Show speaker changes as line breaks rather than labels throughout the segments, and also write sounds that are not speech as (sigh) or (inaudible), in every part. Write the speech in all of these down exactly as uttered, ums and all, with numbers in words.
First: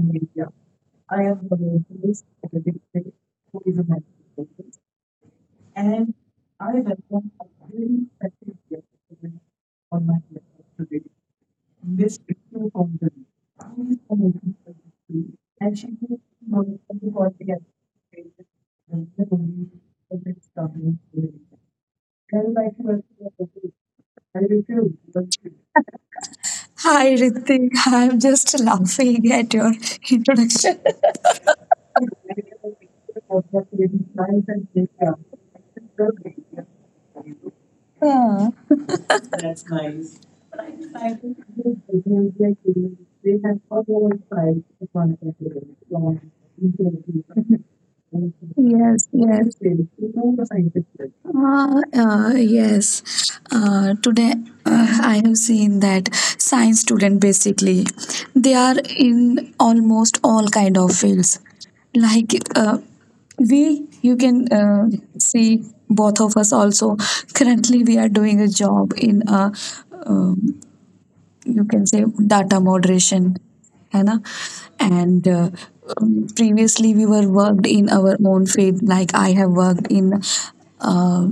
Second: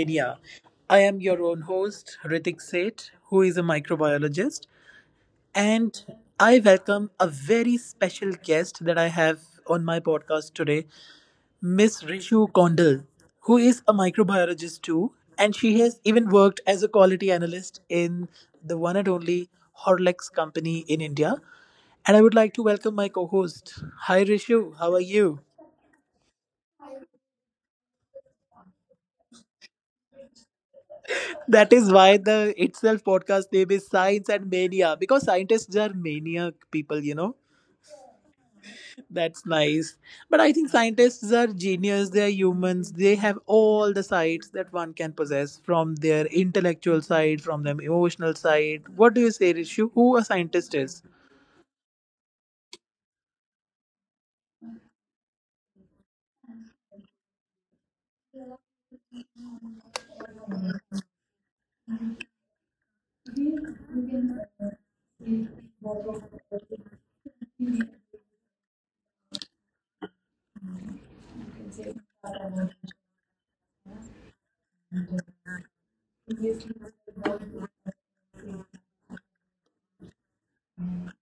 Media. I am your own host, Ritik Seth, who is a microbiologist. And I welcome a very special guest that I have on my podcast today, Miss Rishu Kondal, who is a microbiologist too. And she has even worked as a quality analyst in the one and only Horlicks company in India. And I would like to welcome my co host. Hi, Rishu. How are you?
Hi Ritik, I'm just laughing at your (laughs) introduction.
That is why the itself podcast name is Science and Mania because scientists are maniac people, you know.
Ah,
That's nice. But I think scientists are genius. They are humans. They have all the sides that one can possess from their intellectual side, from their emotional
yes,
side. What do you
yes.
say, Rishu? Who a scientist is?
Uh, uh, yes. Uh, today uh, I have seen that science student basically, they are in almost all kind of fields. Like uh, we, you can uh, see both of us also. Currently, we are doing a job in a um, you can say data moderation है ना, and uh, um, previously we were worked in our own field. Like I have worked in uh,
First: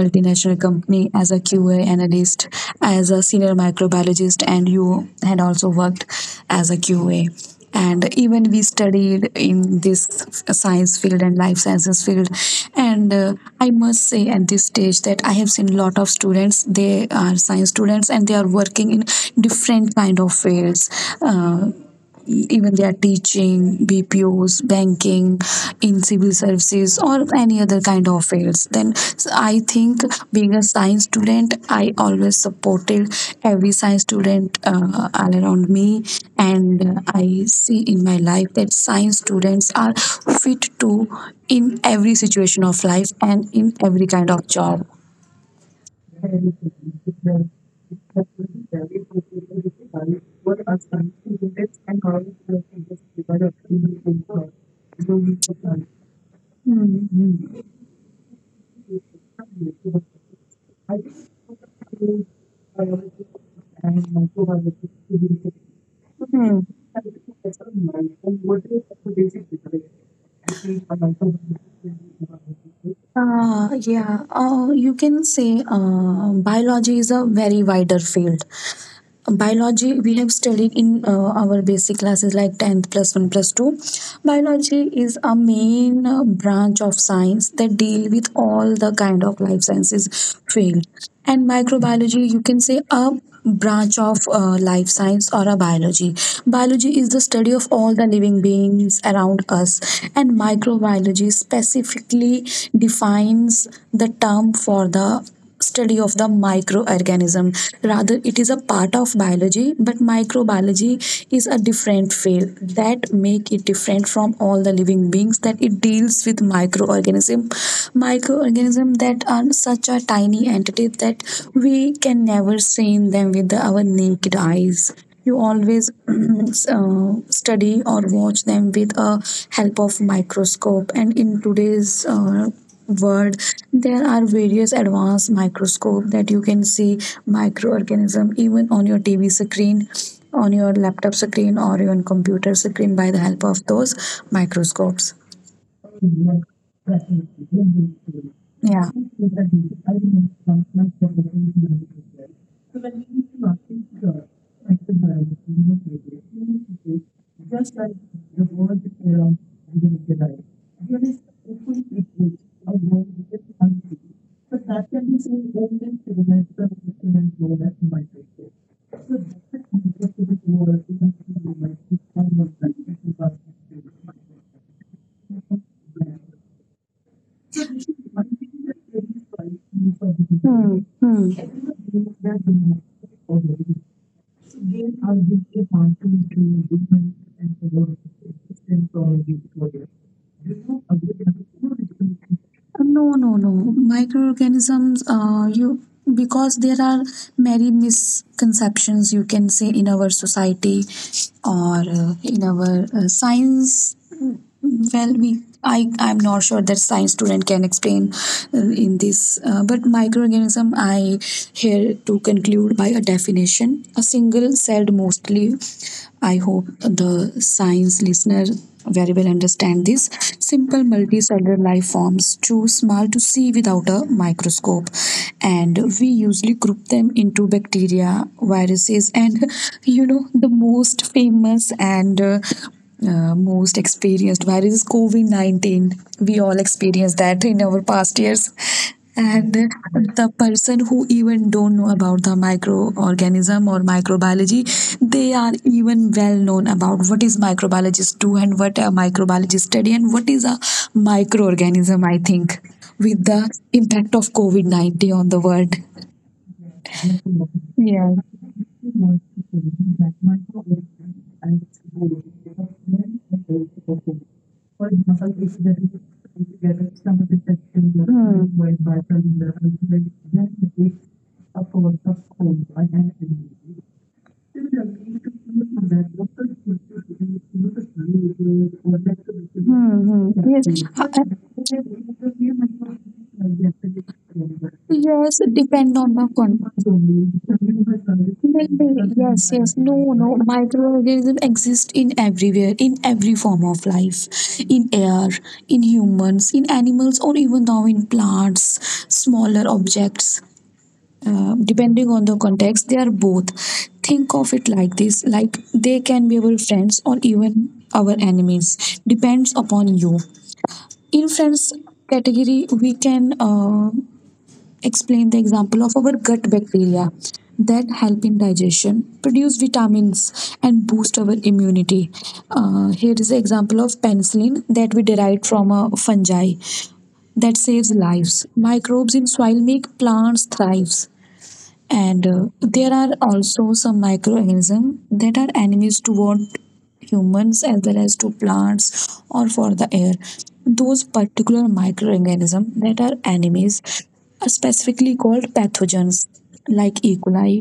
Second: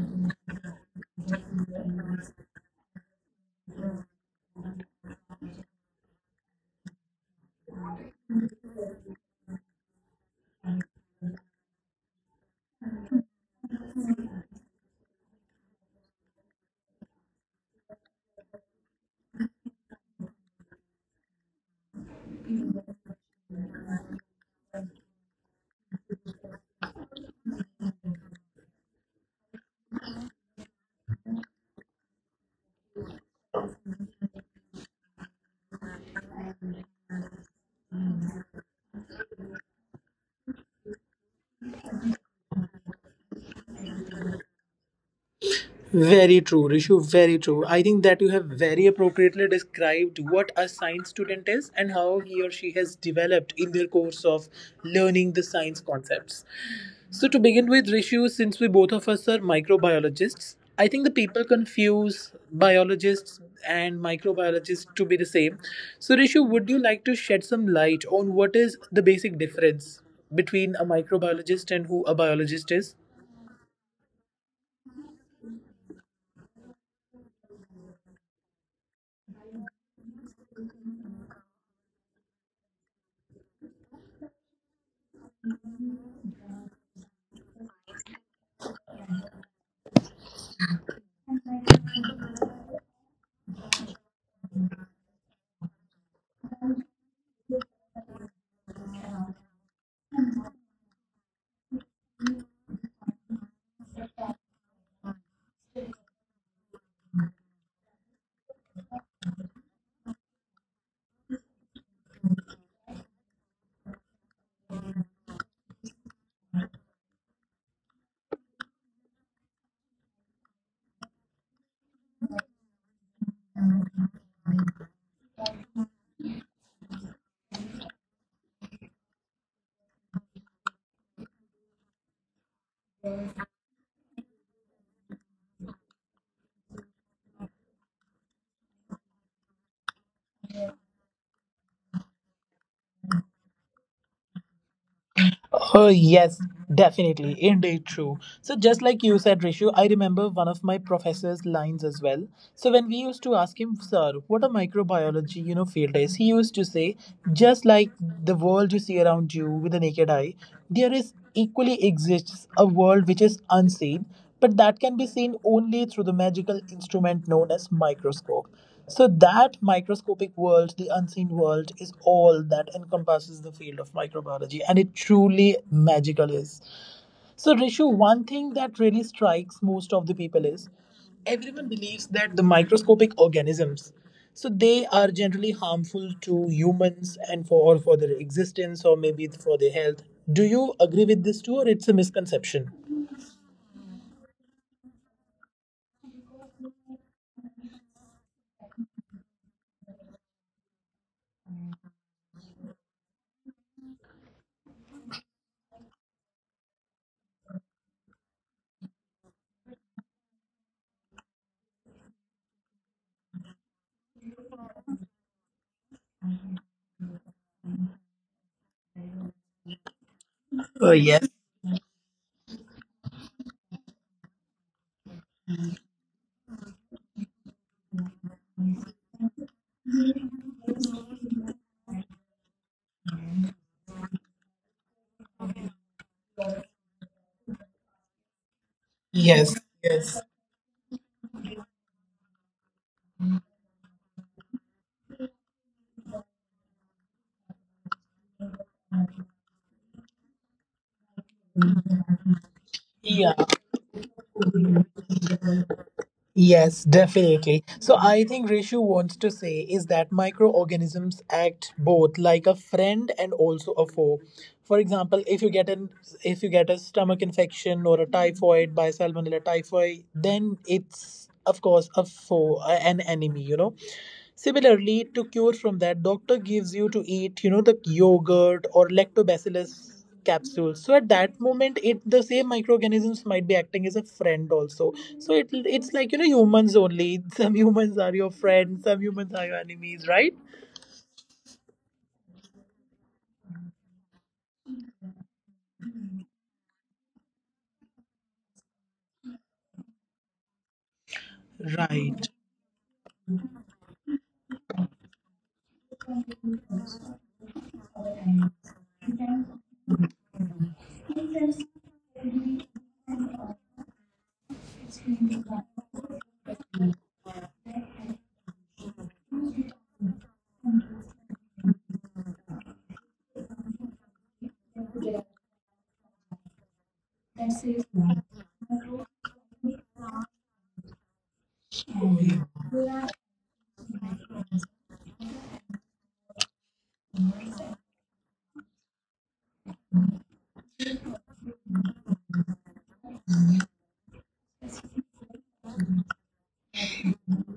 multinational company as a qa analyst, as a senior microbiologist, and you had also worked as a qa. And even we studied in this science field and life sciences field, and uh, I must say at this stage that I have seen lot of students, they are science students, and they are working in different kind of fields. uh, Even they are teaching, B P Os, banking, in civil services, or any other kind of fields. Then s- I think being a science student, I always supported every science student uh, all around me, and uh, I see in my life that science students are fit to in every situation of life and in every kind of job.
Very true, Rishu. Very true. I think that you have very appropriately described what a science student is and how he or she has developed in their course of learning the science concepts.
Hmm.
So, to begin with, Rishu, since we both of us are microbiologists, I think the people confuse biologists and microbiologists to be the same. So, Rishu,
Hmm.
would you like to shed some light on what is the basic difference between a microbiologist and who a biologist is?
Uh, yeah, uh, you can say uh, biology is a very wider field. Biology we have studied in uh, our basic classes like tenth plus one plus two. Biology is a main uh, branch of science that deal with all the kind of life sciences field, and microbiology you can say a branch of uh, life science or a biology. Biology is the study of all the living beings around us, and microbiology specifically defines the term for the study of the microorganism. Rather, it is a part of biology, but microbiology is a different field that make it different from all the living beings, that it deals with microorganism. Microorganism that are such a tiny entity that we can never seen them with our naked eyes. You always mm, uh, study or watch them with a help of microscope. And in today's uh, world, there are various advanced microscope that you can see microorganism even on your tv screen, on your laptop screen, or even computer screen by the help of those microscopes.
Oh, yes, definitely. Indeed, true. So, just like you said, Rishu, I remember one of my professor's lines as well. So, when we used to ask him, sir, what a microbiology, you know, field is, he used to say, just like the world you see around you with the naked eye, there is equally exists a world which is unseen, but that can be seen only through the magical instrument known as microscope. So that microscopic world, the unseen world, is all that encompasses the field of microbiology, and it truly magical is. So Rishu, one thing that really strikes most of the people is,
Hmm, hmm.
everyone believes that the microscopic organisms, so they are generally harmful to humans and for or for their existence or maybe for their health. Do you agree with this too or it's a misconception?
No, no, no. Microorganisms, uh, you, because there are many misconceptions you can say in our society, or uh, in our uh, science. Well, we I I'm not sure that science student can explain uh, in this, uh, but microorganism, I here to conclude by a definition. A single celled mostly. I hope the science listener very well understand this. Simple
Oh, yes.
multicellular life forms, too small to see without a microscope. And we usually group them into bacteria, viruses, and you know, the most famous and uh, uh, most experienced virus is COVID nineteen. We all experienced that in our past years,
Yes,
and
yes.
the person who even don't know about the microorganism or microbiology, they are even well known about what is microbiologist do and what a microbiologist study and what is a microorganism. I think with
Yeah.
the impact of covid nineteen on the world.
Yes, definitely. So
Yeah.
I think Rishu wants
That
to say is that microorganisms act both like a friend and
is
also a foe. For
a
example, if you get an,
to.
if you get a stomach infection or a typhoid by salmonella typhoid, then it's of course a foe, a- an enemy, you know. Similarly, to cure from that, doctor gives you to eat, you know, the yogurt or lactobacillus
Hmm,
capsule, so at
hmm.
that moment it the same microorganisms might be acting as a friend also. So
Yes,
it it's
depend on
like, you
the
know, humans
context.
only. (laughs) Some humans are your
Maybe.
friends, some humans
Yes,
are your
yes. No,
enemies,
no.
right?
Microorganisms exist in everywhere, in every form of life, in air, in humans, in animals, or even now in plants, smaller objects. Uh, depending on
Right.
the context, they are both. Think of it like this: like they can be our friends or even our enemies. Depends upon you. In friends category, we can uh, explain the example of our gut bacteria that help in digestion, produce vitamins, and boost our immunity. Uh, here is an example of penicillin that we derived from a fungi that saves lives. Microbes in soil make plants thrive, and uh, there are also some microorganisms that are enemies toward humans as well as to plants or for the air. Those particular microorganisms that are enemies are specifically called pathogens, like e coli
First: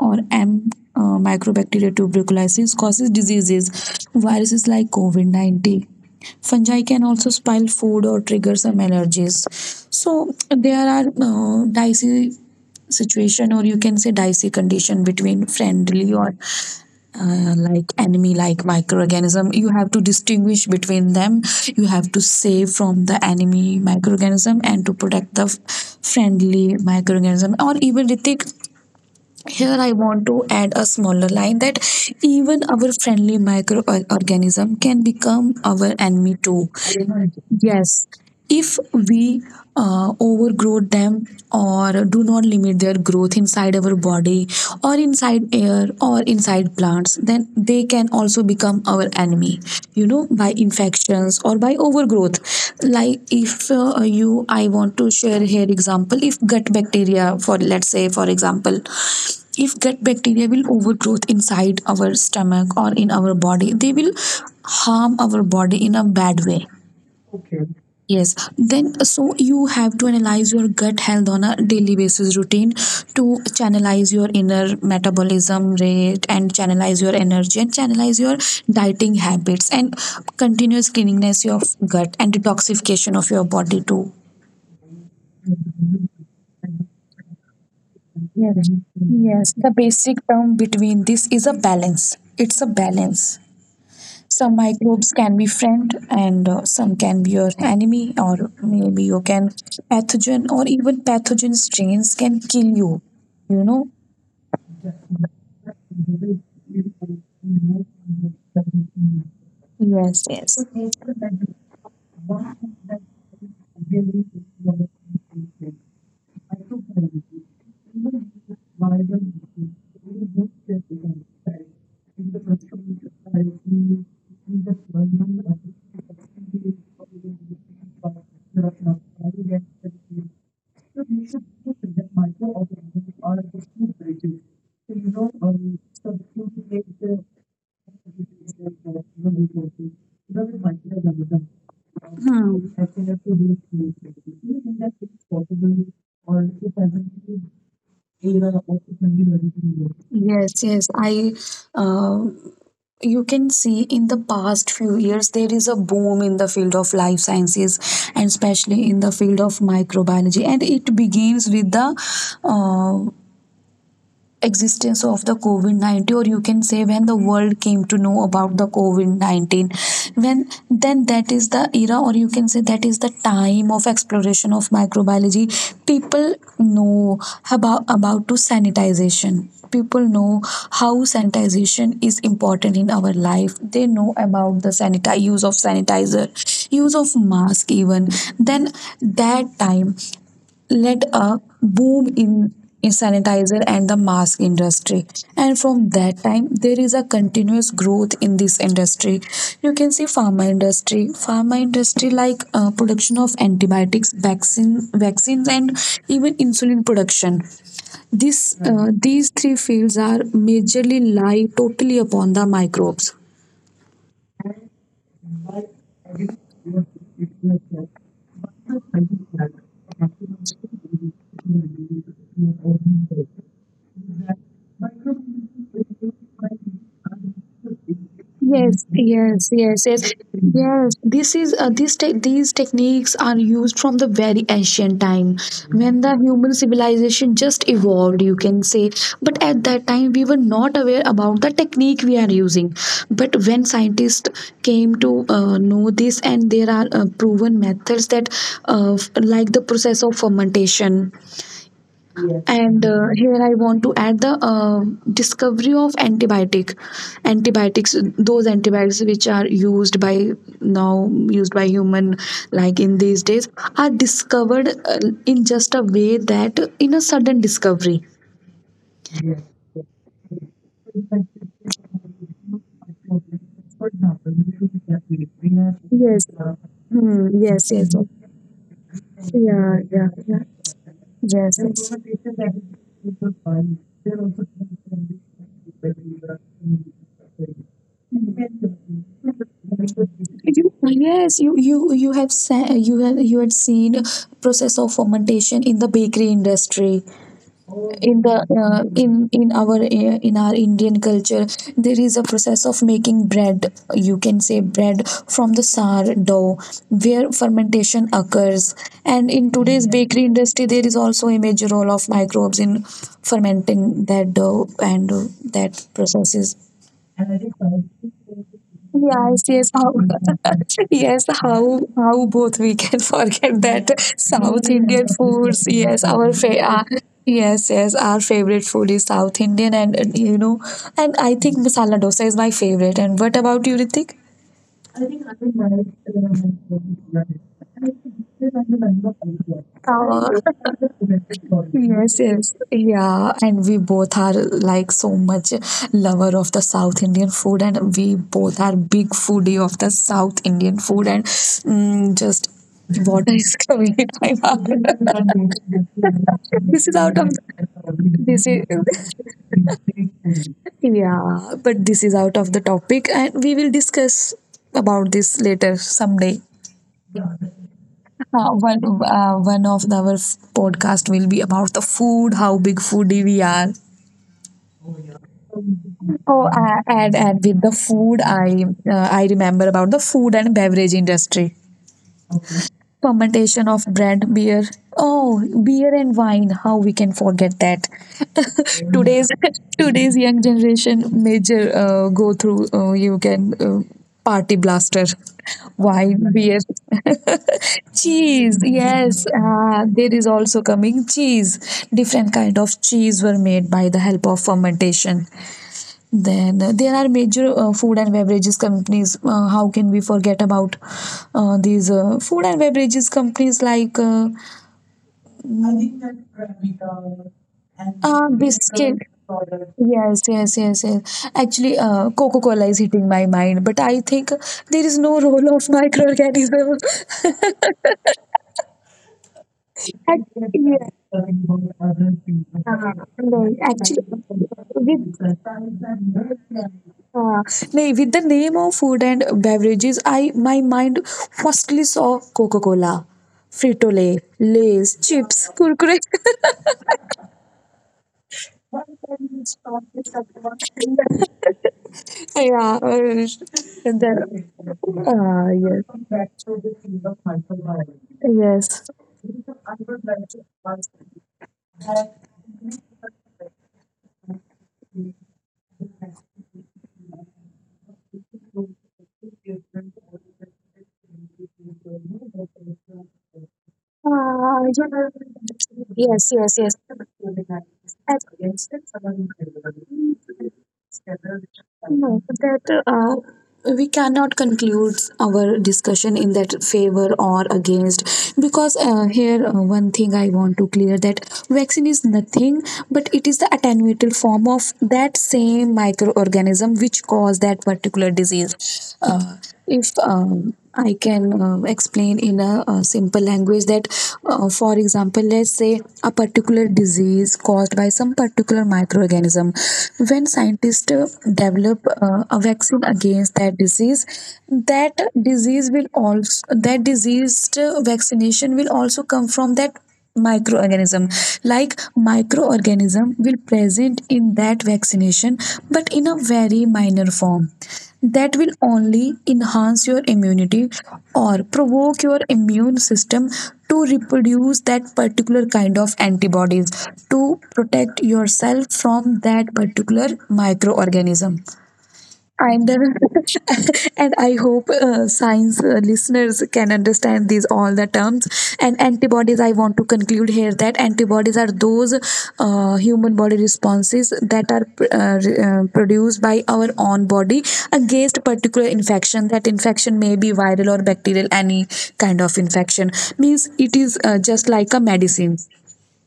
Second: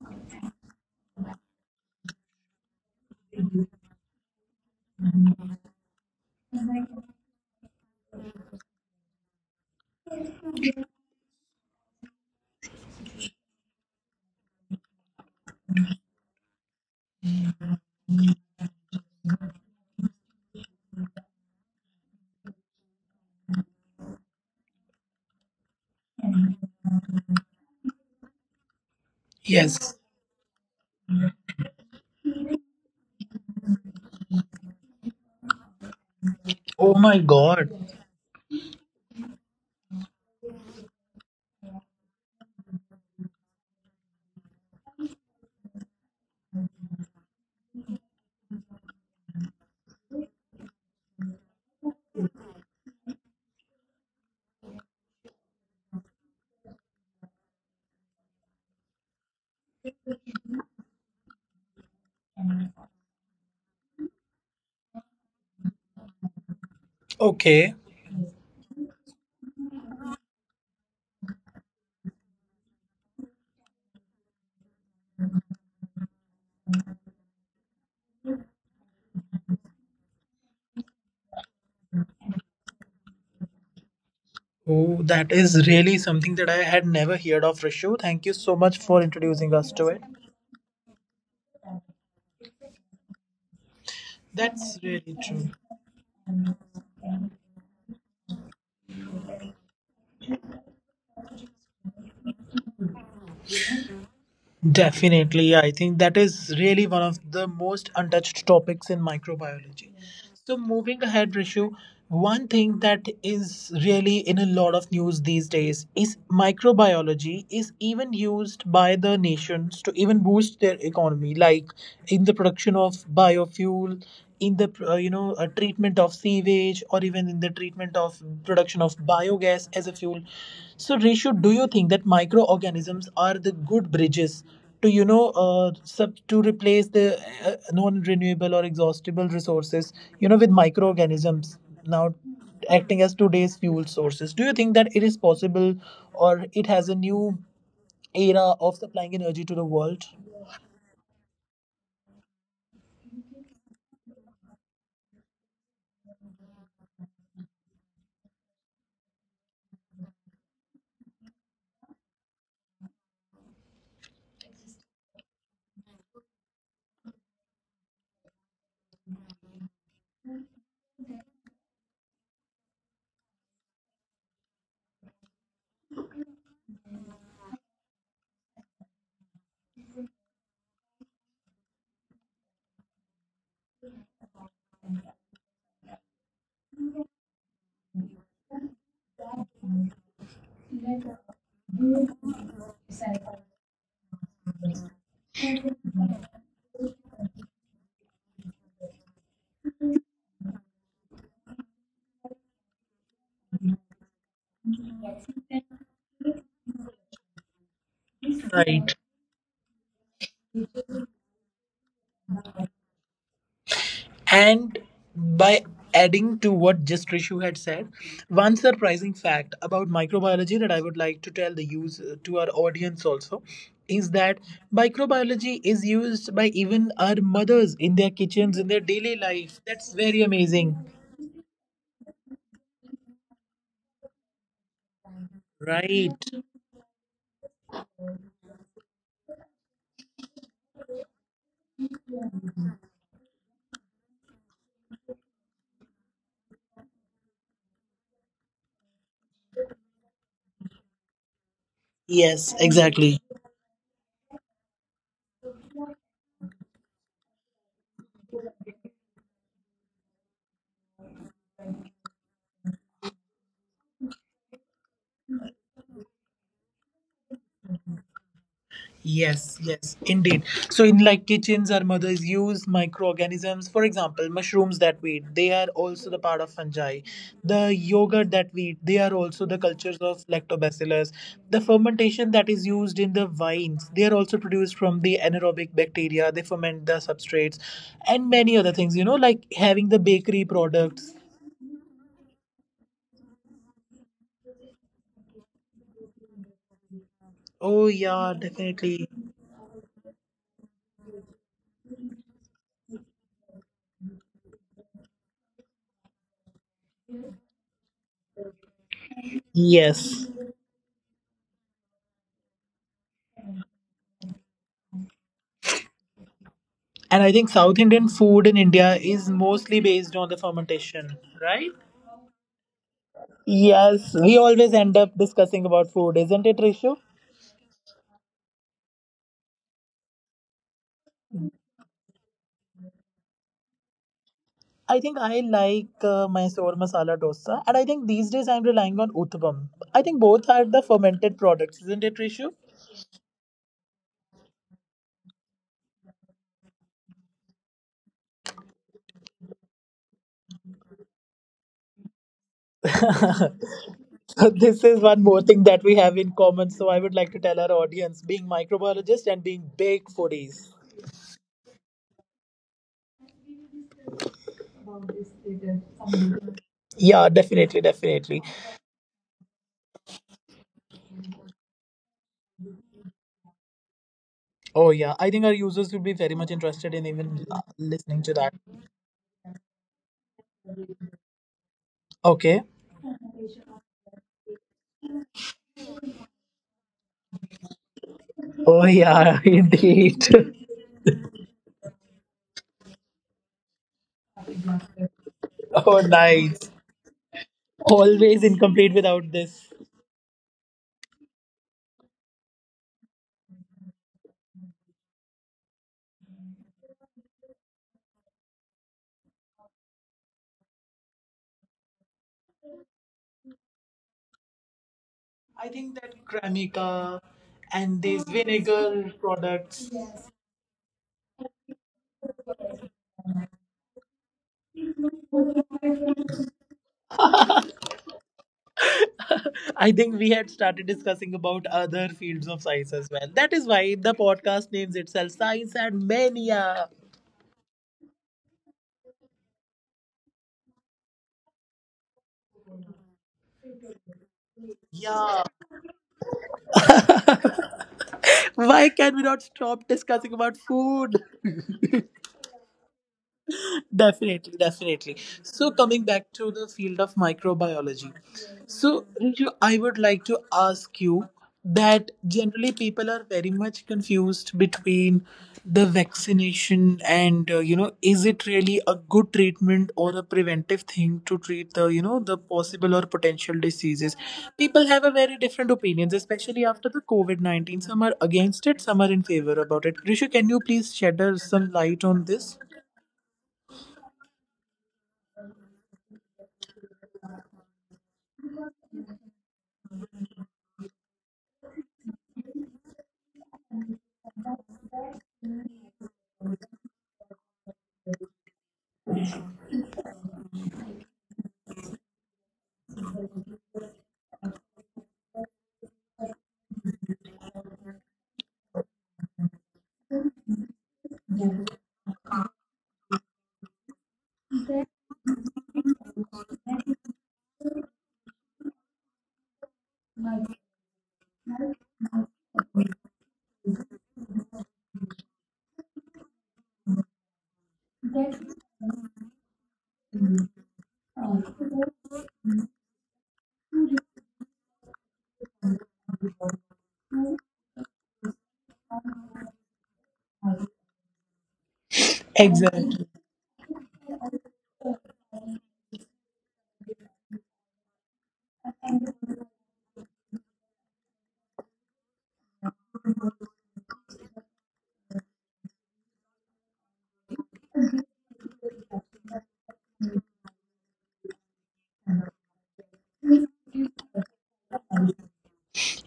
or m uh, microbacteria tuberculosis, causes diseases. Viruses like covid nineteen, fungi can also spoil food or trigger some allergies. So there are uh, dicey situation, or you can say dicey condition, between friendly or uh, like enemy like microorganism. You have to distinguish between them. You have to save from the enemy microorganism and to protect the f- friendly microorganism. Or even Ritik, here I
Yes.
want to add a smaller line that even our friendly microorganism can become our enemy too.
Oh my god.
Yes, if we uh, overgrow them or do not limit their growth inside our body or inside air or inside plants, then they can also become our enemy, you know, by infections or by overgrowth. Like if uh, you, I want to share here example, if gut bacteria, for let's say, for example, if gut bacteria will overgrowth inside our stomach or in our body, they will harm our body in a bad way.
Okay.
Yes, then so you have to analyze your gut health on a daily basis routine to channelize your inner metabolism rate, and channelize your energy, and channelize your dieting habits, and continuous cleanliness of gut and detoxification of your body too.
Oh, that is really something that I had never heard of, Rishu. Thank you so much
Yes,
for introducing
yes.
us to
The
it.
basic term between this is a balance. It's a balance. Some
That's really
microbes
true.
can be friend, and uh, some can be your enemy, or maybe you can pathogen or even pathogen strains can kill you. You know?
Definitely, I think that is really one of the most untouched topics in microbiology.
Yes,
So,
yes.
moving ahead, Rishu, one thing that is really in a lot of news these days is microbiology is even used by the nations to even boost their economy, like in the production of biofuel, in the uh, you know uh, treatment of sewage or even in the treatment of production of biogas as a fuel. So Reshu, do you think that microorganisms are the good bridges to, you know, uh, sub- to replace the uh, non-renewable or exhaustible
Hmm.
resources, you know, with microorganisms now acting as today's fuel sources? Do you think that it is possible or it has a new era of supplying energy to the world?
Yes, yes. I, uh, you can see in the past few years there is a boom in the field of life sciences, and especially in the field of microbiology, and it begins with the uh, existence of the covid nineteen. Or you can say when the world came to know about the covid nineteen, when then that is the era, or you can say that is the time of exploration of microbiology. People know about about to sanitization. People know how sanitization is important in our life. They know about the sanitize, use of sanitizer, use of mask. Even then, that time led a boom in in sanitizer and the mask industry. And from that time there is a continuous growth in this industry. You can see pharma industry, pharma industry like uh, production of antibiotics, vaccine vaccines and even insulin production. this uh,
Right.
these three fields are majorly lie totally upon the microbes.
And by adding to what just Rishu had said, one surprising fact about microbiology that I would like to tell the use uh, to our audience also is that microbiology is used by even our mothers in their kitchens in their
Yes,
daily
yes,
life.
yes,
That's
yes,
very amazing.
yes. This is uh, this te- these techniques are used from the very ancient time when the
Right.
human civilization just evolved, you can say. But at that time, we were not aware about the technique we are using. But when scientists came to uh, know this, and there are uh, proven methods that, uh, f- like the process of fermentation.
Yes,
and
exactly.
uh, here I want to add the uh, discovery of antibiotic antibiotics. Those antibiotics which are used by, now used by human, like in these days, are discovered uh, in just a way that in a sudden discovery. Yes.
Yes, yes, indeed. So in like kitchens, our mothers use microorganisms. For example, mushrooms that we eat, they are also the part of fungi.
Hmm, yes,
The
yes.
yogurt that we eat, they are also the
Yeah,
cultures
yeah,
of lactobacillus.
yeah.
The fermentation that is used in the wines, they are also produced from the anaerobic bacteria.
Yes.
They ferment the substrates and many other things, you know, like having the bakery
You-
products.
Yes, you you you have sa- you have, you had seen process of fermentation in the bakery industry,
Oh
in
yeah,
the uh,
definitely.
in in our uh, in our Indian culture. There is a process of making bread, you can say bread from the sour dough, where fermentation occurs. And in today's
Yes.
bakery industry there is also a major role of microbes in fermenting that dough, and uh, that processes.
And I think South Indian food in India is
Yes, yes,
mostly
how (laughs)
based on the fermentation,
yes,
right?
how how both we can (laughs) forget that.
Yes, we
South
always end
Indian
up discussing
foods.
about
Yes,
food,
our
isn't it,
fa- uh,
Rishu?
yes, yes, our favorite food is South Indian, and, and you know, and I think masala dosa is my favorite. And what about you, Ritik?
I think I like uh, Mysore masala dosa, and I think these days I'm relying on uthapam.
(laughs)
I think both are the
Uh,
fermented products, isn't it,
yes,
Rishu?
yes, yeah, and we both are like so much lover of the South Indian food, and we both are big foodie of the South Indian food, and mm, just water (laughs) is
(laughs)
coming in my
So
mouth.
this is one more thing that we have in
(laughs)
common.
this is
So I
out
would
of
like to tell our audience,
this
being
is
microbiologists and being big foodies.
(laughs) yeah, but this is out of the topic, and we will discuss about this later someday.
Yeah, definitely,
Uh,
definitely.
one uh, One of our podcast will be about the food, how big foodie we are.
Oh yeah, I think our users would be
Oh,
very much
a-
interested
and
in
and
even
with
uh,
the food,
listening to that.
I uh, I remember about the food and beverage industry.
Okay.
Fermentation of brand beer. Oh, beer and wine. How we can forget that? (laughs)
Oh
today's
yeah, (laughs)
Today's
indeed.
young
(laughs)
generation major uh, go through. Uh, you can uh, party blaster,
Oh
wine, (laughs)
nice. Always
cheese.
incomplete
Yes,
without this.
uh, there is also coming cheese. Different kind of cheese were made by the help of fermentation. Then uh, there are major uh, food and beverages companies. Uh, how can we forget about uh, these uh, food and beverages companies like uh,
I think that Cremica and
uh,
these
biscuit?
vinegar products.
Yes, yes, yes, yes. Actually, uh, Coca-Cola is hitting my mind, but I think there is no role of microorganism. (laughs)
(laughs) I think we had
yeah.
started discussing about other fields of science as well. That is
Right.
why the podcast names
With
itself Science and Mania.
Uh, nay, with the name of food and beverages, I my mind firstly saw Coca Cola, Frito Lay, Lays, chips,
Yeah.
Kurkure. (laughs)
Why can we not stop discussing about food?
yeah, uh, and then
Definitely, definitely. So, coming
uh,
back to the field of microbiology,
yes, yes.
so Riju, I would like to ask you that generally people are very much confused between the vaccination and, uh, you know, is it really a good treatment or a preventive thing to treat the, you know, the possible or potential diseases?
Uh,
People have a very different opinions,
yes, yes,
especially
yes.
after the COVID nineteen. Some are against it, some are in favor about it. Rishu, can you please shed us some light
No,
on this?
that uh, we cannot conclude our discussion in that favor or against because uh, here uh, one thing I want to clear that vaccine is nothing but it is the attenuated form of that same microorganism which cause that particular disease. Uh, if um, I can uh, explain in a, uh simple language that, uh, for example, let's say a particular disease caused by some particular microorganism. When scientists uh, develop uh, a vaccine against that disease, that disease will also that disease uh, vaccination will also come from that microorganism, like microorganism will present in that vaccination but in a very minor form that will only enhance your immunity or provoke your immune system to reproduce that particular kind of antibodies to protect yourself from that particular microorganism. And uh,
Exactly.
(laughs) and I hope uh, science uh, listeners can understand these all the terms. And antibodies, I want to conclude here that antibodies are those uh, human body responses that are uh, re- uh, produced by our own body against particular infection. That infection may be viral or bacterial, any kind of infection. Means it is uh, just like a medicine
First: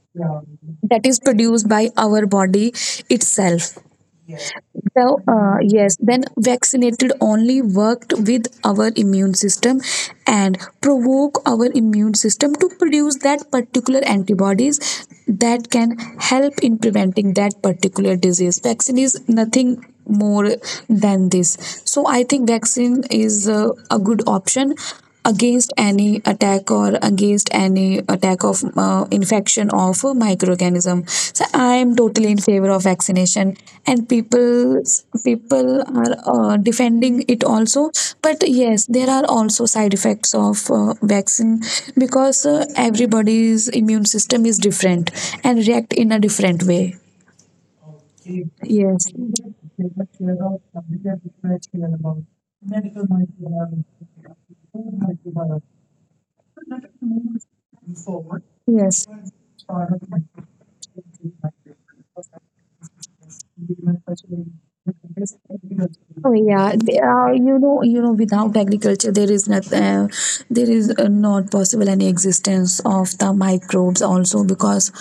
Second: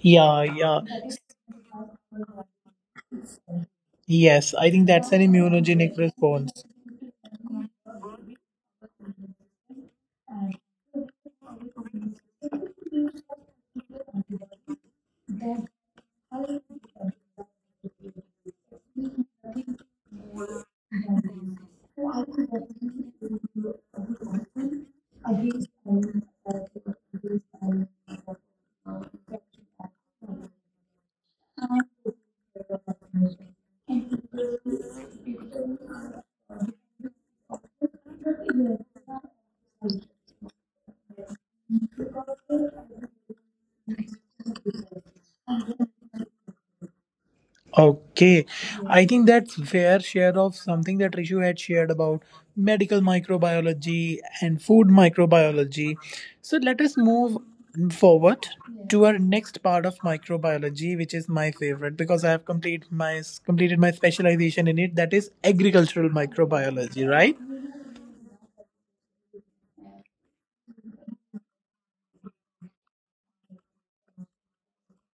Yeah, yeah.
that is produced by our body itself.
Yes, I think that's
So,
an
uh, yes,
immunogenic
then
response.
vaccinated only worked with our immune system and provoke our immune system to produce that particular antibodies that can help in preventing that particular disease. Vaccine is nothing more than this. So, I think vaccine is uh, a good option against any attack, or against any attack of uh, infection of a microorganism. So I am totally in favor of vaccination, and people people are uh, defending it also. But yes, there are also side effects of uh, vaccine, because uh, everybody's immune system is different and react in a different way.
Okay. I
Yes,
think that's fair share of something that Rishu had shared about medical microbiology and food microbiology. So let us move forward to
yes.
our next part of microbiology, which is my favorite because I have complete my completed my specialization in it, that is agricultural
Oh yeah, they
microbiology,
are,
right?
you know, you know, without agriculture, there is not, uh, there is uh, not possible any existence of the microbes also, because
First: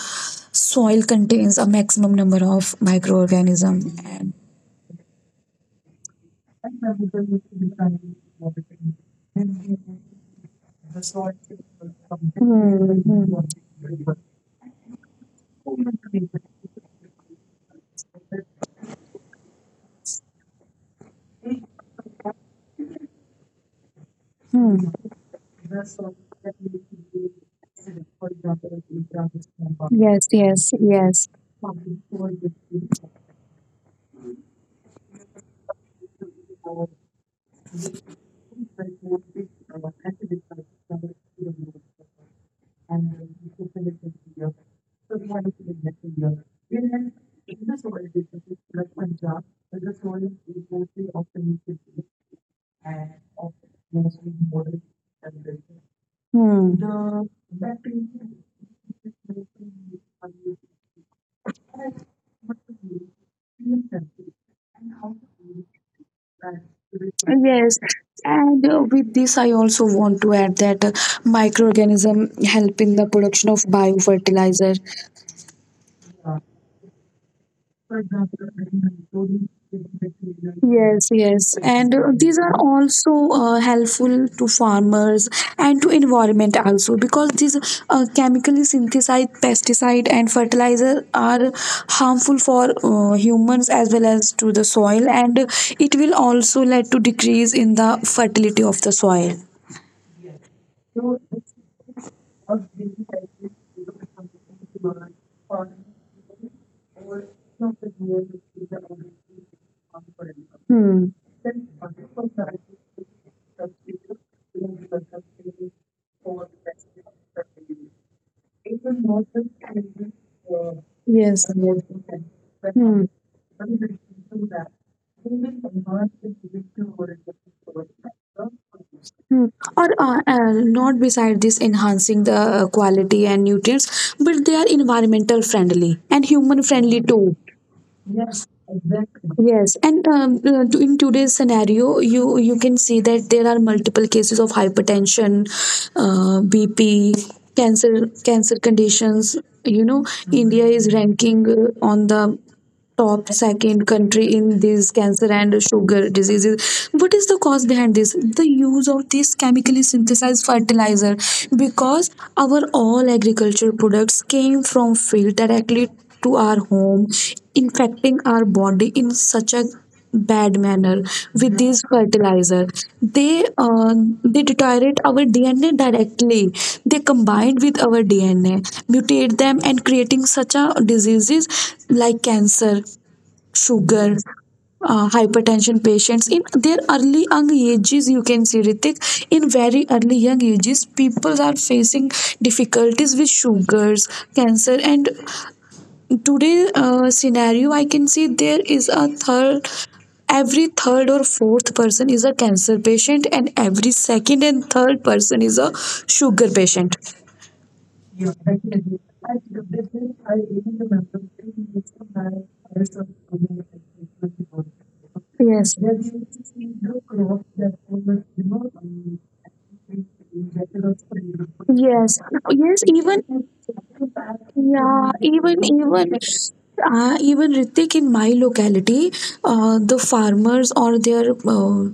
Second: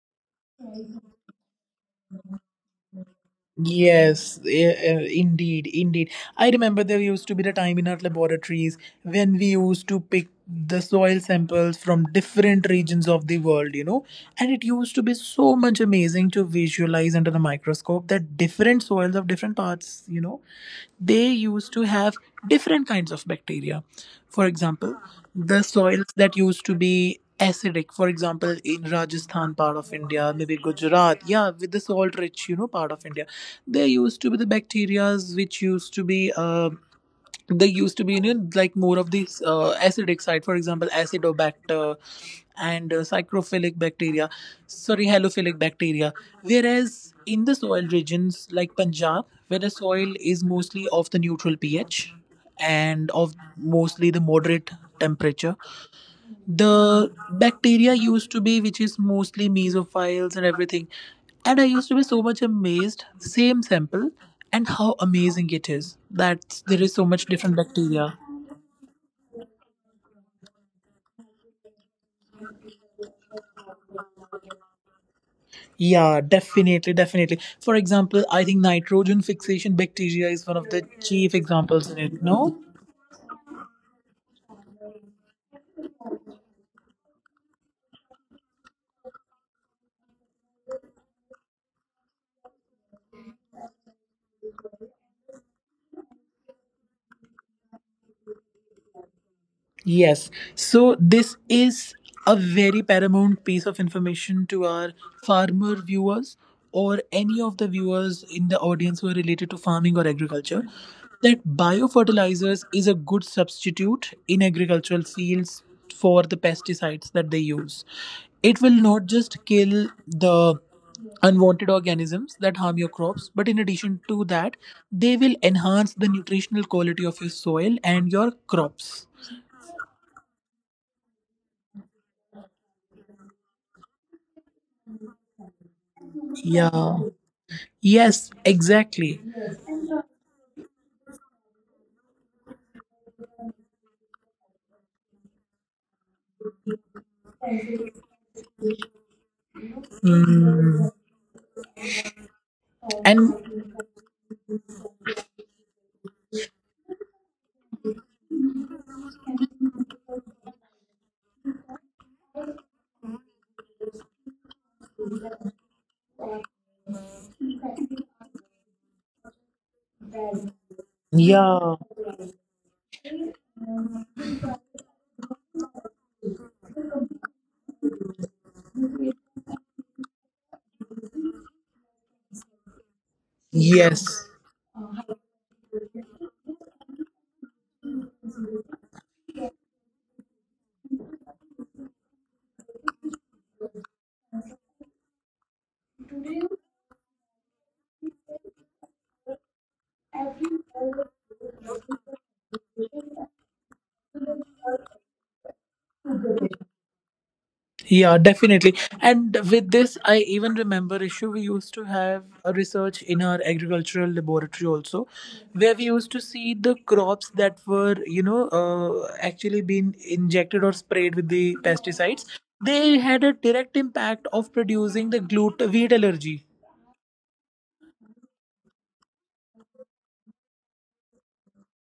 soil contains a maximum number of microorganisms.
Yes, eh, eh, indeed, indeed. I remember there used to be the time in our laboratories when we used to pick the soil samples from different
Hmm.
regions of the
Hmm,
world, you know, and it used to be so much amazing to visualize under the microscope that different soils of different parts, you know, they used to have different kinds of bacteria. For
hmm.
example, the soils that used to be acidic, for example in Rajasthan part of
Yes,
India, maybe
yes,
Gujarat,
yes.
yeah, with the salt rich, you know, part of India, there used to be the bacterias which used to be uh, they used to be, you know, like more of these uh, acidic side, for example acidobacter and uh, psychrophilic bacteria, sorry halophilic bacteria, whereas in the soil regions like Punjab where the soil is mostly of the neutral ph and of mostly the moderate temperature,
Hmm.
the bacteria used to be which is mostly mesophiles and everything. And I used to be so much amazed, same sample, and how amazing it is that there is so much different
Yes,
bacteria.
and uh, with this, I also want to add that uh, microorganism help in the production of biofertilizer.
Yeah, definitely, definitely. For example, I think nitrogen fixation bacteria is one of the
Yes,
chief
yes. And
examples
uh,
in it,
these are
no?
also uh, helpful to farmers and to environment also, because these uh, chemically synthesized pesticide and fertilizer are harmful for uh, humans as well as to the soil, and it will also lead to decrease in the fertility of the soil.
Yes. So this is a very paramount piece of information to our farmer viewers or any of the viewers in the audience who are related to farming or agriculture,
Hmm.
that biofertilizers is a good substitute in agricultural fields for the pesticides that they use. It will not just kill the
Yes.
unwanted organisms that harm your
Hmm.
crops, but in addition to that they will enhance the nutritional quality of your soil and your crops.
Hmm. Or uh, uh, not beside this enhancing the uh, quality and nutrients, but they are environmental friendly and human friendly
Yeah.
too.
Yes, exactly.
Yes, and um, uh, to- in today's scenario, you you can see that there are multiple cases of hypertension, uh, B P, cancer cancer conditions. You know, India is
Mm.
ranking uh, on the top
And
second country in these cancer and sugar diseases. What is the cause behind this? The use of this chemically synthesized fertilizer, because our all agriculture products came from field directly to our home, infecting our body in such a bad manner with these
yeah,
fertilizer. They uh, they deteriorate our dna directly, they combined with our dna, mutate them, and creating such a diseases like cancer, sugar,
yes.
uh, hypertension patients in their early young ages. You can see, Ritik, in very early young ages people are facing difficulties with sugars, cancer, and today uh, scenario, I can see there is a third every third or fourth person is a cancer patient, and every second and third person is a sugar patient.
Yeah, definitely. And with this, I even remember issue we used to have a research in our agricultural laboratory also,
Yes,
where we
yes,
used to see the crops that were, you know, uh, actually been injected or sprayed with the
yes.
pesticides. They
even
had a direct impact of
yeah
producing the
even
gluten wheat
even
allergy.
uh, even Ritik, in my locality, uh, the farmers or their uh,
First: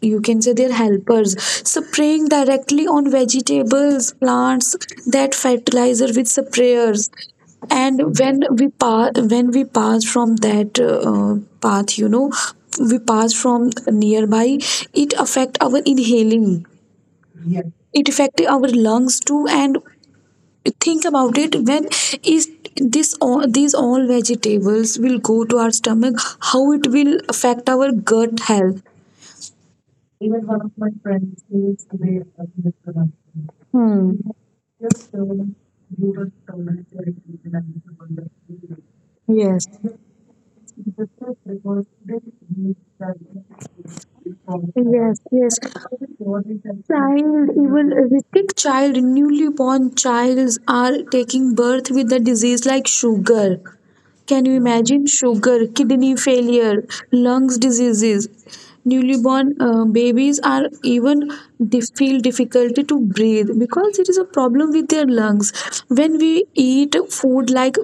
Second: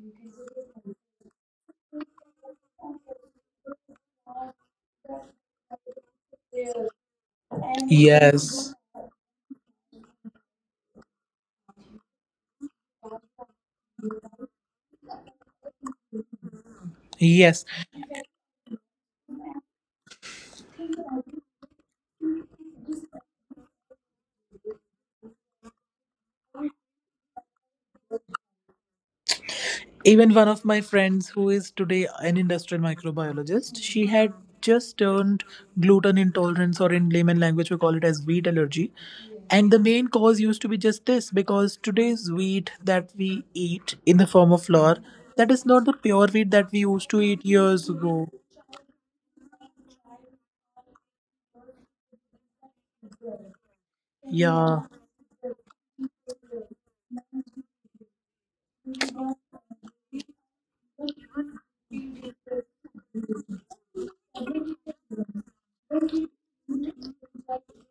you can say they're helpers, spraying directly on vegetables plants that fertilizer with sprayers. And when we
Yes.
pass when we pass from that uh, path, you know, we pass from nearby. It affect our inhaling,
Yes.
it affect our lungs too. And think about it, when is this, all these all vegetables will go to our stomach, how it will affect our gut health?
Even one of my friends, who is today an industrial microbiologist, she
Hmm.
had just turned gluten intolerance, or in layman language, we call it as wheat allergy. And
Yes.
the main cause used to be just this, because today's wheat that we eat in the form of flour,
Yes,
that is
yes.
not the pure wheat that we used to eat
Child,
years
even a
ago.
sick child, newly-born childs are taking birth with a disease like sugar. Can you
Yeah.
imagine? Sugar, kidney failure, lungs diseases? Newly-born uh, babies are even they feel difficulty to breathe, because it is a problem with their lungs. When we eat food like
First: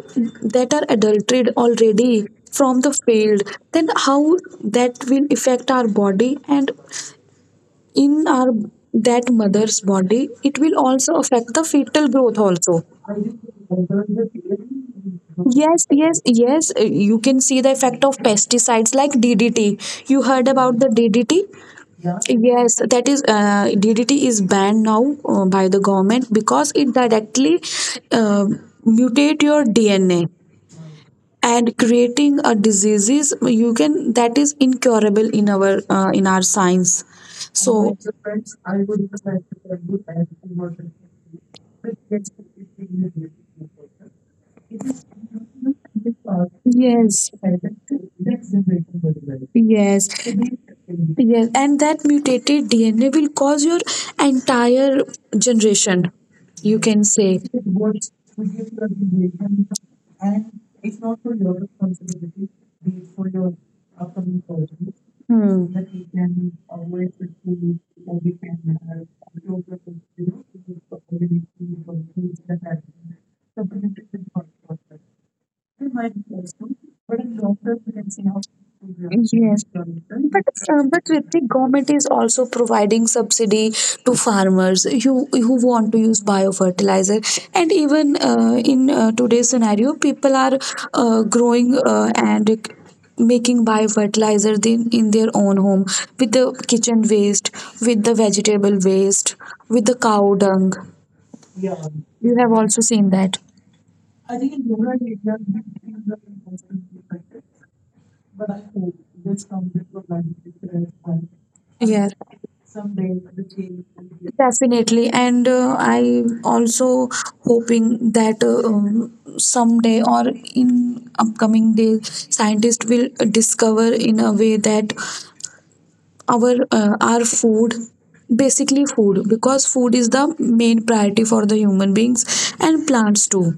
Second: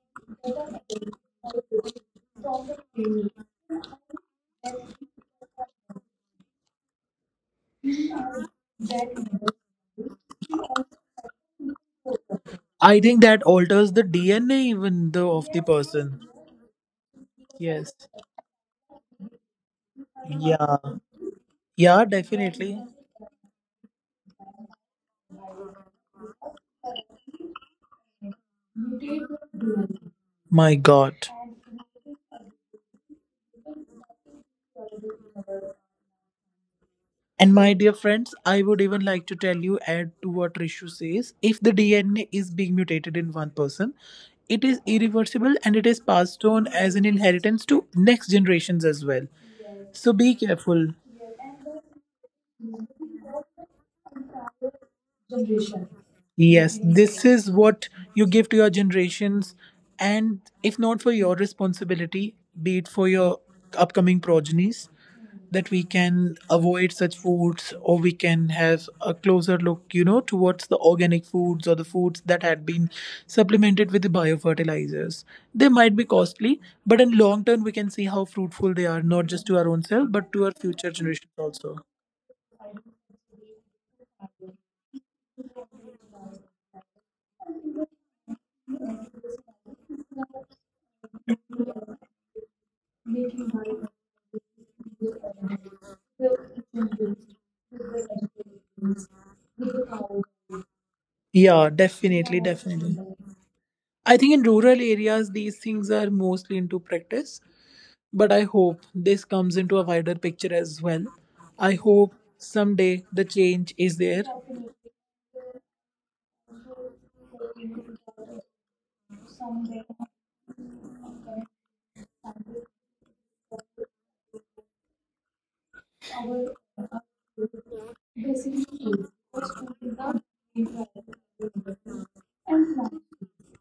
that are adulterated already from the field, then how that will affect our body? And in our that mother's body, it will also affect the fetal growth also.
I think that alters the D N A even though of the
Yes,
person.
yes, yes. Uh, you can see the
Yes.
effect of pesticides like DDT. You heard
Yeah.
about the DDT?
Yeah,
Yes,
definitely.
that is uh, DDT is banned now uh, by the government, because it directly uh, mutate your DNA
My God.
and creating a diseases you can, that is incurable in our uh, in our science.
And my dear
So
friends, I would even like to tell you, add to what Rishu says. If the D N A is being mutated in one person, it is irreversible and it is passed on as an
yes,
inheritance to next generations as well. So
yes,
be careful.
yes. And that mutated D N A will cause your entire generation,
Yes,
you can
this
say.
is what you give to your generations, and if not for your responsibility, be it for your upcoming progenies, that
Hmm.
we can avoid such foods or we can have a closer look, you know, towards the organic foods or the foods that had been supplemented with the biofertilizers. They might be costly, but in long term, we can see how fruitful they are, not just to
Yes.
our own self, but to our
Um,
future
but
generations
Ritik,
also.
government is also providing subsidy to farmers who, who want to use biofertilizer. And even uh, in uh, today's scenario, people are uh, growing uh, and making biofertilizer in, in their own home, with the kitchen waste, with the vegetable waste, with the cow dung.
Yeah,
You
definitely,
have also
definitely.
seen that.
I think in rural areas, these things are mostly into practice, but I hope this comes into a wider picture as well. I hope
Yes.
someday the change is there.
Definitely, and uh, I also hoping that uh, um, someday or in upcoming days, scientists will discover in a way that our uh, our food, basically food, because food is the main priority for the human beings and plants too.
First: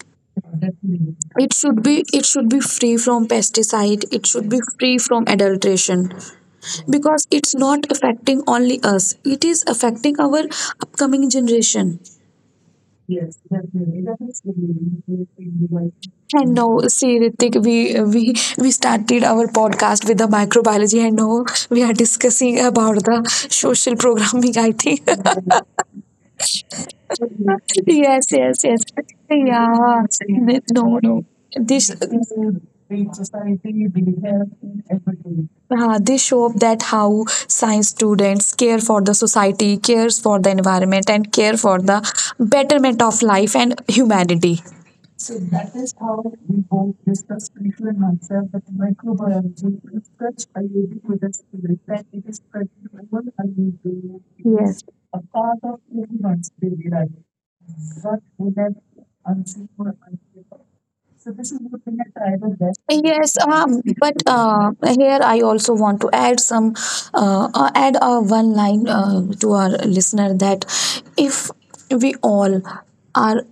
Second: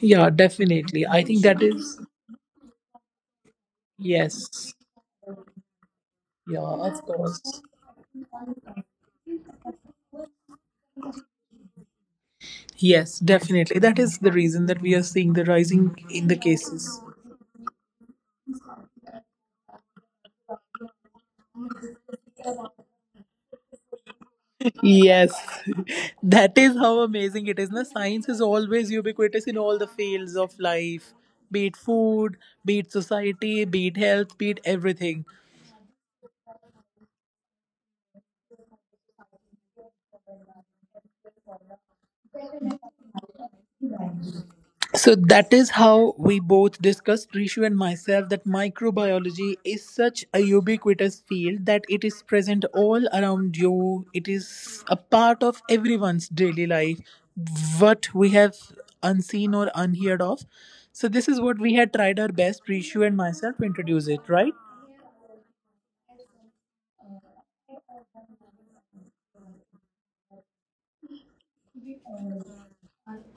Yeah, definitely. I think that
Should
is,
be, it should be free from pesticide. It should be
yes.
free from adulteration,
Yeah, of
because
course.
it's not affecting only us, it is affecting our upcoming generation.
Yes, definitely. That is the reason that we are seeing the rising in the
And now,
cases.
see, Ritik, we we we started our podcast with the microbiology, and now we are discussing about the social programming, I think.
Yes, (laughs) that is how amazing it is.
(laughs)
Na?
Yes,
Science is
yes, yes.
always ubiquitous in all the
Yeah.
fields of
No,
life,
no.
be it
This.
food, be it society, be it health, be it everything.
Uh, they show up that how science students care for the society, cares for the environment, and care for the betterment of life and humanity.
So that is how we both discussed, Rishu and myself, that microbiology is such a ubiquitous field that it is present all around you. It
Yes.
is a part of everyone's daily life, what we have unseen or unheard of. So this is what we had tried our best, Rishu and
Yes,
myself, to
um, but
introduce it, right?
uh, here I also want to add some, uh, uh, add uh, one line uh, to our listener that if we all are,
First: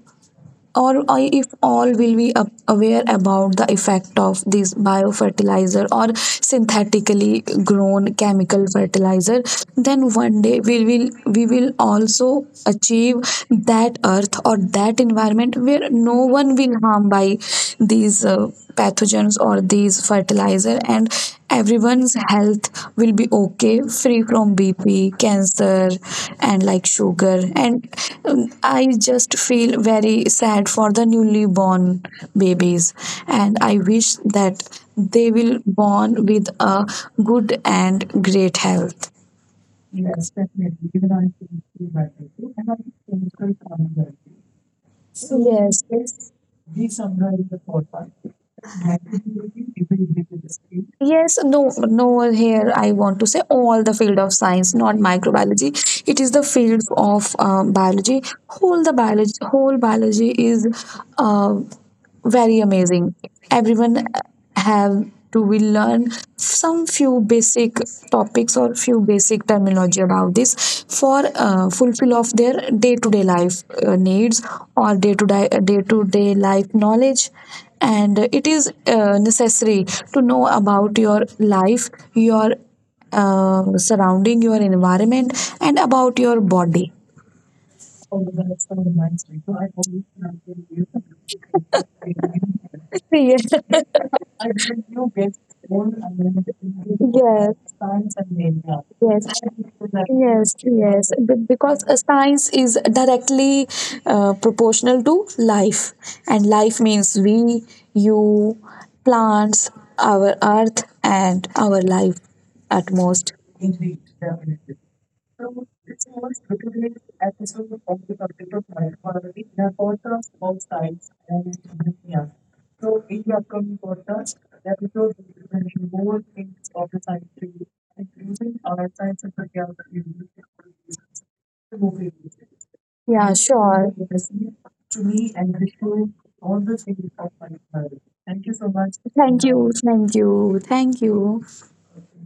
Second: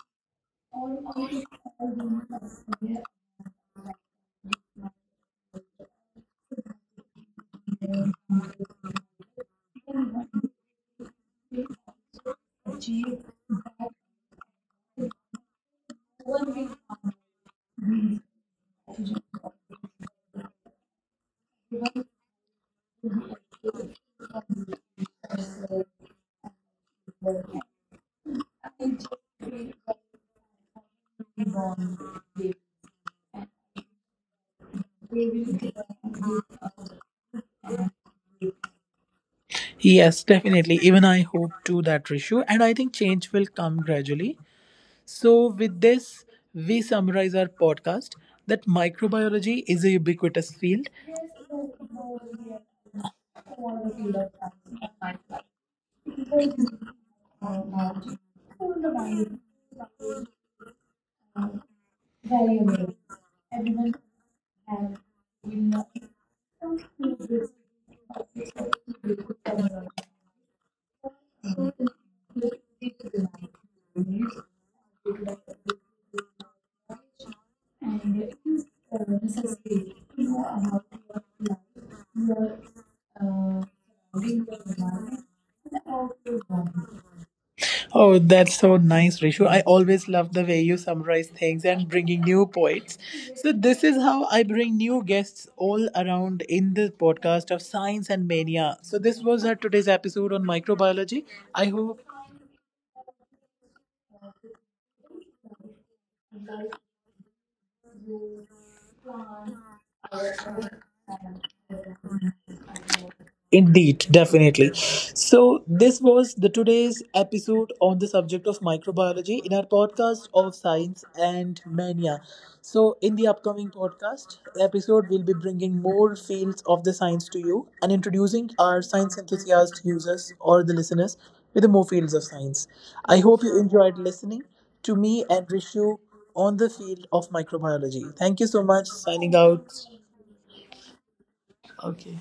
or I- if all will be a- aware about the effect of this biofertilizer or synthetically grown chemical fertilizer, then one day we will we will also achieve that earth or that environment where no one will harm by these uh, pathogens or these fertilizer, and everyone's health will be okay, free from BP, cancer, and like sugar, and um, I just feel very sad for the newly born babies, and I wish that they will born with a good and great health.
Yes, definitely. Even I hope to that, Rishu. And I think change will come gradually.
So
So, with
yes,
this,
yes.
we
We
summarize
summarize
our
the podcast.
podcast that microbiology is a ubiquitous field.
Yes, no, no, here I want to say all the field of science, not microbiology. It is the field of um, biology. Whole the biology, whole biology is Uh, very amazing. Everyone have to, we learn some few basic topics or few basic terminology about this for uh, fulfill of their day to day life uh, needs, or day to day day to day life knowledge. And it is uh, necessary to know about your life, your uh, surrounding, your environment, and about your body.
Oh, that's so nice, Rishu. I always love the way you summarize things and bringing new points. So,
(laughs)
this is how I bring new guests
Yes.
all around in the
Yes.
podcast of Science and Mania. So, this
Yes.
was our today's episode on
Yes, yes.
microbiology.
Be-
I
because uh,
hope.
science is directly uh, proportional to life, and life means we, you, plants, our earth, and our life at most.
Indeed, definitely. So, this was the today's episode on the subject of microbiology in our podcast of Science and Mania. So, in the upcoming podcast episode, we'll be bringing more fields of the science to you and introducing our science enthusiast users or the listeners with the more fields of science. I
Yeah,
hope you
sure.
enjoyed listening to me and Rishu on the field of microbiology. Thank you so much. Signing
Thank you,
out.
thank you, thank you.
Okay.